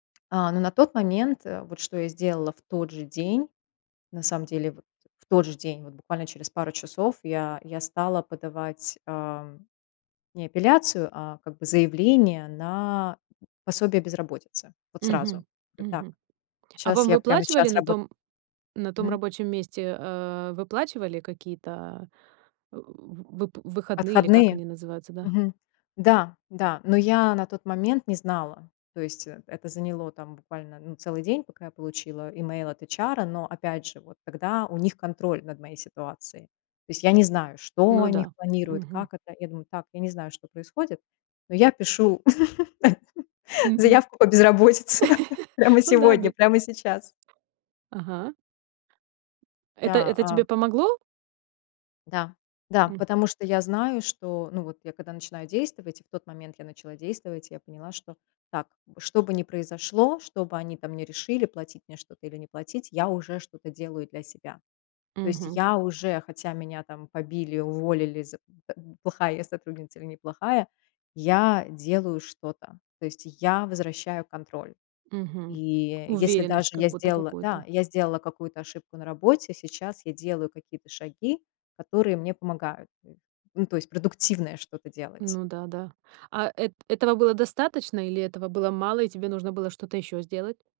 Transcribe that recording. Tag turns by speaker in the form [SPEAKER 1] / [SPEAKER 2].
[SPEAKER 1] А, но на тот момент, э, вот, что я сделала в тот же день, на самом деле, вот в тот же день, вот буквально через пару часов я я стала подавать, а, не апелляцию, а как бы заявление на пособие безработицы. Вот сразу.
[SPEAKER 2] Мгм.
[SPEAKER 1] Э, так.
[SPEAKER 2] Мгм. А
[SPEAKER 1] Щас
[SPEAKER 2] вам
[SPEAKER 1] я прямо
[SPEAKER 2] выплачивали
[SPEAKER 1] щас
[SPEAKER 2] на
[SPEAKER 1] рабо
[SPEAKER 2] том на том
[SPEAKER 1] Мгм.
[SPEAKER 2] рабочем месте, э, выплачивали какие-то, вып вып выходные или как
[SPEAKER 1] Отходные?
[SPEAKER 2] они называются, да?
[SPEAKER 1] Мгм. Да, да. Но я на тот момент не знала. То есть, э это заняло, там, буквально, ну, целый день, пока я получила имейл от ЭйчАра. Но, опять же, вот тогда у них контроль над моей ситуацией. То есть, я не знаю, что
[SPEAKER 2] Ну
[SPEAKER 1] они х
[SPEAKER 2] да.
[SPEAKER 1] планируют,
[SPEAKER 2] Мгм.
[SPEAKER 1] как это. Я думаю: "Так, я не знаю, что происходит, но я пишу
[SPEAKER 2] Мгм.
[SPEAKER 1] заявку по безработице прямо
[SPEAKER 2] Ну да,
[SPEAKER 1] сегодня,
[SPEAKER 2] бе
[SPEAKER 1] прямо сейчас".
[SPEAKER 2] Ага. Это
[SPEAKER 1] Да,
[SPEAKER 2] это
[SPEAKER 1] а
[SPEAKER 2] тебе помогло?
[SPEAKER 1] Да, да,
[SPEAKER 2] М.
[SPEAKER 1] потому что я знаю, что ну вот, я когда начинаю действовать, и в тот момент я начала действовать, я поняла, что: так, чтобы не произошло, чтобы они там не решили платить мне что-то или не платить, я уже что-то делаю для себя. То есть
[SPEAKER 2] Мгм.
[SPEAKER 1] я уже, хотя меня там побили, уволили, з т плохая я сотрудница или неплохая, я делаю что-то. То есть я возвращаю контроль.
[SPEAKER 2] Мгм.
[SPEAKER 1] И, если даже
[SPEAKER 2] Уверенность, как
[SPEAKER 1] я
[SPEAKER 2] будто
[SPEAKER 1] сделала да,
[SPEAKER 2] какую-то.
[SPEAKER 1] я сделала какую-то ошибку на работе, сейчас я делаю какие-то шаги, которые мне помогают, эш Ну, то есть продуктивное что-то делать.
[SPEAKER 2] Ну да-да. А эт этого было достаточно или этого было мало, и тебе нужно было что-то ещё сделать?